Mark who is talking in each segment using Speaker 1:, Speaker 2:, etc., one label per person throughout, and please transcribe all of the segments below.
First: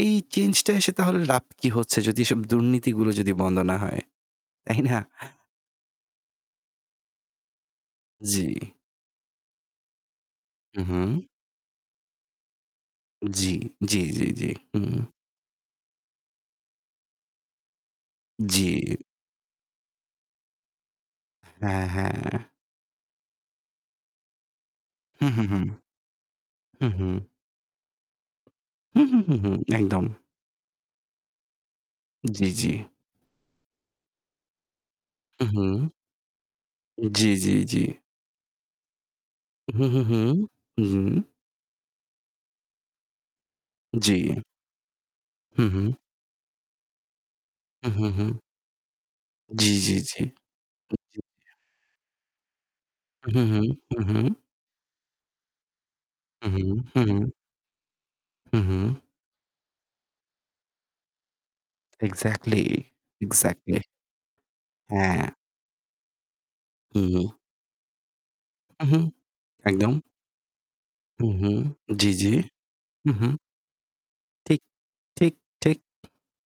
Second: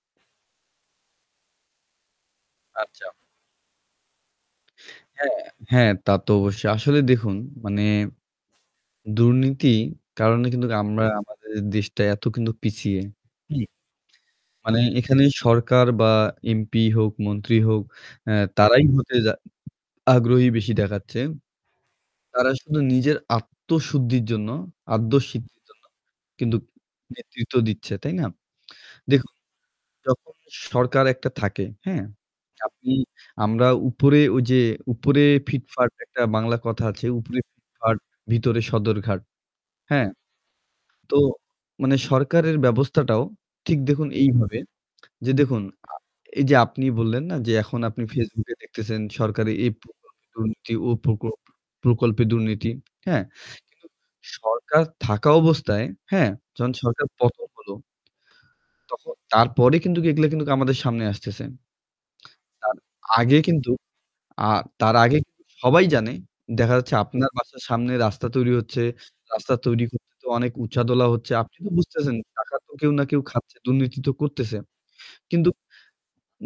Speaker 1: এই চেঞ্জটা এসে তাহলে লাভ কি হচ্ছে যদি এসব
Speaker 2: আচ্ছা।
Speaker 1: দুর্নীতিগুলো যদি বন্ধ না হয়, তাইনা?
Speaker 2: হ্যাঁ, হ্যাঁ, তা তো অবশ্যই। আসলে দেখুন, মানে
Speaker 1: জি।
Speaker 2: দুর্নীতি কারণে কিন্তু
Speaker 1: হু,
Speaker 2: আমরা
Speaker 1: হুম।
Speaker 2: আমাদের দেশটা এত কিন্তু পিছিয়ে।
Speaker 1: জি,
Speaker 2: হুম?
Speaker 1: জি, জি, জি।
Speaker 2: মানে
Speaker 1: হুউ।
Speaker 2: এখানে সরকার বা MP হোক, মন্ত্রী হোক, এ তারাই
Speaker 1: জি।
Speaker 2: হতে যা আগ্রহী বেশি দেখা যাচ্ছে।
Speaker 1: হ্যাঁ, হ্যাঁ।
Speaker 2: তারা শুধু নিজের আত্মশুদ্ধির জন্য আদ্য
Speaker 1: হু, হু, হু।
Speaker 2: সিদ্ধির জন্য কিন্তু
Speaker 1: হু, হু।
Speaker 2: নেতৃত্ব দিচ্ছে, তাই না?
Speaker 1: হু,
Speaker 2: দেখুন,
Speaker 1: হু, হুম। একদম।
Speaker 2: যখন যে সরকার একটা থাকে, হ্যাঁ?
Speaker 1: জি, জি।
Speaker 2: আপনি আমরা উপরে ওইযে উপরে
Speaker 1: উহু।
Speaker 2: ফিটফাট একটা বাংলা কথা আছে,
Speaker 1: জি,
Speaker 2: 'উপরে
Speaker 1: জি, জি।
Speaker 2: ফিটফাট ভিতরে সদর ঘাট',
Speaker 1: হু, হু,
Speaker 2: হ্যাঁ?
Speaker 1: হুম। হু, হুম।
Speaker 2: তো মানে সরকারের ব্যবস্থাটাও ঠিক দেখুন
Speaker 1: জি।
Speaker 2: এইভাবে। যে দেখুন
Speaker 1: হু,
Speaker 2: আ
Speaker 1: হু।
Speaker 2: এইযে আপনি বললেন না যে এখন
Speaker 1: হু,
Speaker 2: আপনি
Speaker 1: হু, হুম।
Speaker 2: Facebook এ দেখতেছেন সরকারি এই
Speaker 1: জি, জি, জি।
Speaker 2: প্রকল্পে দুর্নীতি, ওই প্রক
Speaker 1: [unintelligible]
Speaker 2: প্রকল্পে দুর্নীতি। হ্যাঁ?
Speaker 1: হু, হু, হুম।
Speaker 2: কিন্তু
Speaker 1: হুম, হু।
Speaker 2: সরকার থাকা অবস্থায়, হ্যাঁ?
Speaker 1: হু, হুম।
Speaker 2: যখন
Speaker 1: হু,
Speaker 2: সরকার
Speaker 1: হুম।
Speaker 2: পতন হলো
Speaker 1: হু, হু।
Speaker 2: তখন তারপরে কিন্তু এগুলা কিন্তু আমাদের সামনে আসতেছে।
Speaker 1: এক্সাক্টলি,
Speaker 2: তার আগে কিন্তু
Speaker 1: এক্সাক্টলি।
Speaker 2: আ তার আগে
Speaker 1: হ্যা।
Speaker 2: কিন্তু সবাই জানে দেখা যাচ্ছে
Speaker 1: হুম।
Speaker 2: আপনার বাসার সামনে রাস্তা তৈরি হচ্ছে।
Speaker 1: হু, হু।
Speaker 2: রাস্তা তৈরি
Speaker 1: একদম।
Speaker 2: করতে তো অনেক উছাদোলা
Speaker 1: হু,
Speaker 2: হচ্ছে।
Speaker 1: হু।
Speaker 2: আপনি তো
Speaker 1: জি,
Speaker 2: বুঝতেছেন
Speaker 1: জি।
Speaker 2: টাকা তো কেউ না
Speaker 1: হু,
Speaker 2: কেউ
Speaker 1: হু।
Speaker 2: খাচ্ছে। দুর্নীতি তো করতেছে।
Speaker 1: ঠিক, ঠিক,
Speaker 2: কিন্তু
Speaker 1: ঠিক।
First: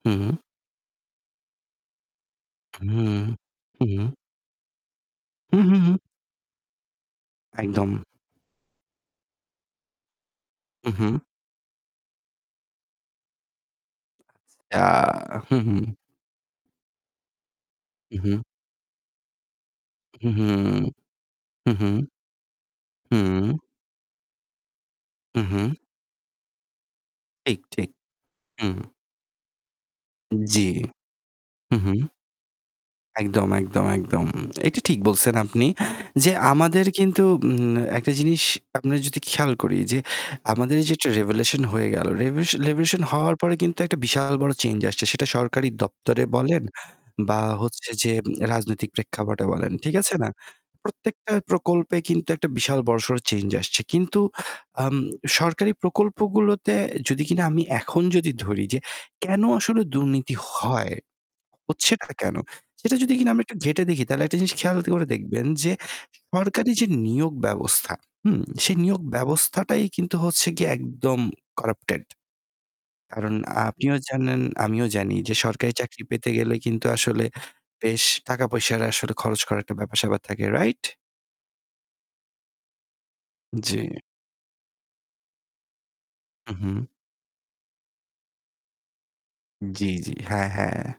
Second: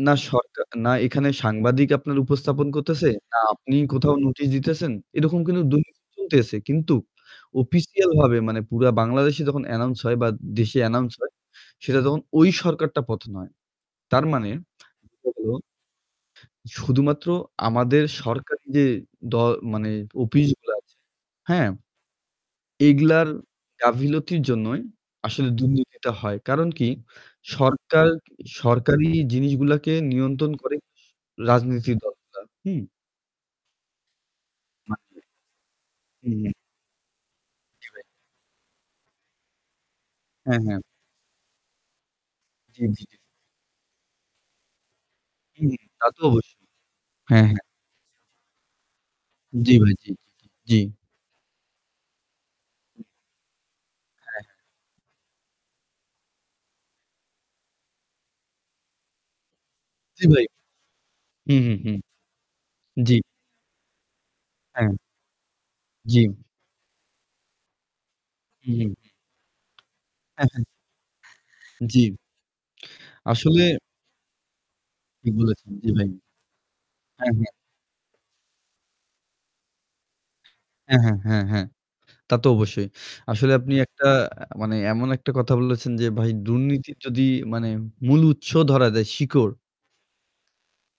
Speaker 1: হু,
Speaker 2: না
Speaker 1: হু।
Speaker 2: সরকা না এখানে সাংবাদিক আপনার উপস্থাপন করতেছে,
Speaker 1: হুম।
Speaker 2: না আপনি
Speaker 1: হু, হু।
Speaker 2: কোথাও নোটিশ দিতেছেন। এরকম
Speaker 1: হু,
Speaker 2: কিন্তু
Speaker 1: হু, হু।
Speaker 2: দুর্নীতি চলতেছে। কিন্তু
Speaker 1: একদম।
Speaker 2: অফিসিয়ালভাবে মানে পুরা বাংলাদেশে যখন announce হয় বা দেশে
Speaker 1: হু,
Speaker 2: announce
Speaker 1: হুম।
Speaker 2: হয়, সেটা তখন ওই সরকারটা পতন হয়। তার মানে
Speaker 1: আ
Speaker 2: হলো
Speaker 1: হু, হুম।
Speaker 2: শুধুমাত্র আমাদের
Speaker 1: হু, হু।
Speaker 2: সরকারি যে দল মানে
Speaker 1: হু, হু।
Speaker 2: অফিসগুলা আছে, হ্যাঁ?
Speaker 1: হু, হু।
Speaker 2: এগুলার
Speaker 1: হু।
Speaker 2: গাফিলতির জন্যই
Speaker 1: হু,
Speaker 2: আসলে
Speaker 1: হু।
Speaker 2: দুর্নীতিটা হয়। কারণ কি?
Speaker 1: ঠিক, ঠিক।
Speaker 2: সরকার
Speaker 1: হু।
Speaker 2: সরকারি জিনিসগুলোকে
Speaker 1: উ
Speaker 2: নিয়ন্ত্রণ
Speaker 1: জি।
Speaker 2: করে স
Speaker 1: হু, হু।
Speaker 2: রাজনীতির দলগুলা, হুম?
Speaker 1: একদম, একদম, একদম। এটা
Speaker 2: [unintelligible]
Speaker 1: ঠিক বলছেন আপনি
Speaker 2: হু,
Speaker 1: যে
Speaker 2: উম।
Speaker 1: আমাদের কিন্তু উম
Speaker 2: জি, ভাই।
Speaker 1: একটা জিনিস আমরা যদি খেয়াল করি যে
Speaker 2: হ্যাঁ,
Speaker 1: আমাদের
Speaker 2: হ্যাঁ।
Speaker 1: এই যেটা revolution হয়ে গেল। রেভু
Speaker 2: জি,
Speaker 1: revolution
Speaker 2: জি, জি।
Speaker 1: হওয়ার পরে কিন্তু একটা বিশাল বড় চেঞ্জ আসছে সেটা সরকারি
Speaker 2: হুম। তা তো
Speaker 1: দপ্তরে বলেন
Speaker 2: অবশ্যই।
Speaker 1: বা
Speaker 2: হ্যাঁ, হ্যাঁ।
Speaker 1: হচ্ছে যে রাজনৈতিক প্রেক্ষাপটে
Speaker 2: জি
Speaker 1: বলেন,
Speaker 2: ভাই।
Speaker 1: ঠিক
Speaker 2: জি, জি,
Speaker 1: আছে না?
Speaker 2: জি। জি।
Speaker 1: প্রত্যেকটা প্রকল্পে কিন্তু একটা বিশাল
Speaker 2: হু।
Speaker 1: বড়সড় চেঞ্জ আসছে। কিন্তু
Speaker 2: হ্যাঁ, হ্যাঁ।
Speaker 1: আম সরকারি প্রকল্পগুলোতে যদি কিনা আমি এখন যদি ধরি যে কেনো আসলে
Speaker 2: জি
Speaker 1: দুর্নীতি
Speaker 2: ভাই।
Speaker 1: হয়?
Speaker 2: হু, হু, হুম।
Speaker 1: হচ্ছেটা কেনো? সেটা যদি
Speaker 2: জি।
Speaker 1: কিনা আমি একটু ঘেঁটে দেখি তাহলে একটি জিনিস খেয়াল দ
Speaker 2: হ্যাঁ।
Speaker 1: করে দেখবেন যে
Speaker 2: জি।
Speaker 1: সরকারি যে নিয়োগ ব্যবস্থা, হুম?
Speaker 2: হু,
Speaker 1: সেই
Speaker 2: হু, হু।
Speaker 1: নিয়োগ ব্যবস্থাটাই কিন্তু
Speaker 2: হ্যা,
Speaker 1: হচ্ছে
Speaker 2: হ্যা।
Speaker 1: গিয়ে একদম corrupted।
Speaker 2: জি।
Speaker 1: কারণ
Speaker 2: আসলে
Speaker 1: আপনিও জানেন, আমিও জানি
Speaker 2: ঠিক
Speaker 1: যে
Speaker 2: বলেছেন।
Speaker 1: সরকারি
Speaker 2: জি
Speaker 1: চাকরি
Speaker 2: ভাই।
Speaker 1: পেতে গেলে কিন্তু আসলে
Speaker 2: হ্যাঁ, হ্যাঁ।
Speaker 1: বেশ টাকা-পয়সার আসলে খরচ করার একটা ব্যাপার-স্যাপার থাকে, রাইট?
Speaker 2: হ্যাঁ, হ্যাঁ। হ্যাঁ, হ্যাঁ। তা তো অবশ্যই। আসলে
Speaker 1: জি।
Speaker 2: আপনি একটা মানে এমন একটা কথা বলেছেন যে ভাই
Speaker 1: হু, হু।
Speaker 2: দুর্নীতি যদি মানে মূল উৎস ধরা যায়, শিকড়
Speaker 1: জি, জি। হ্যাঁ, হ্যাঁ।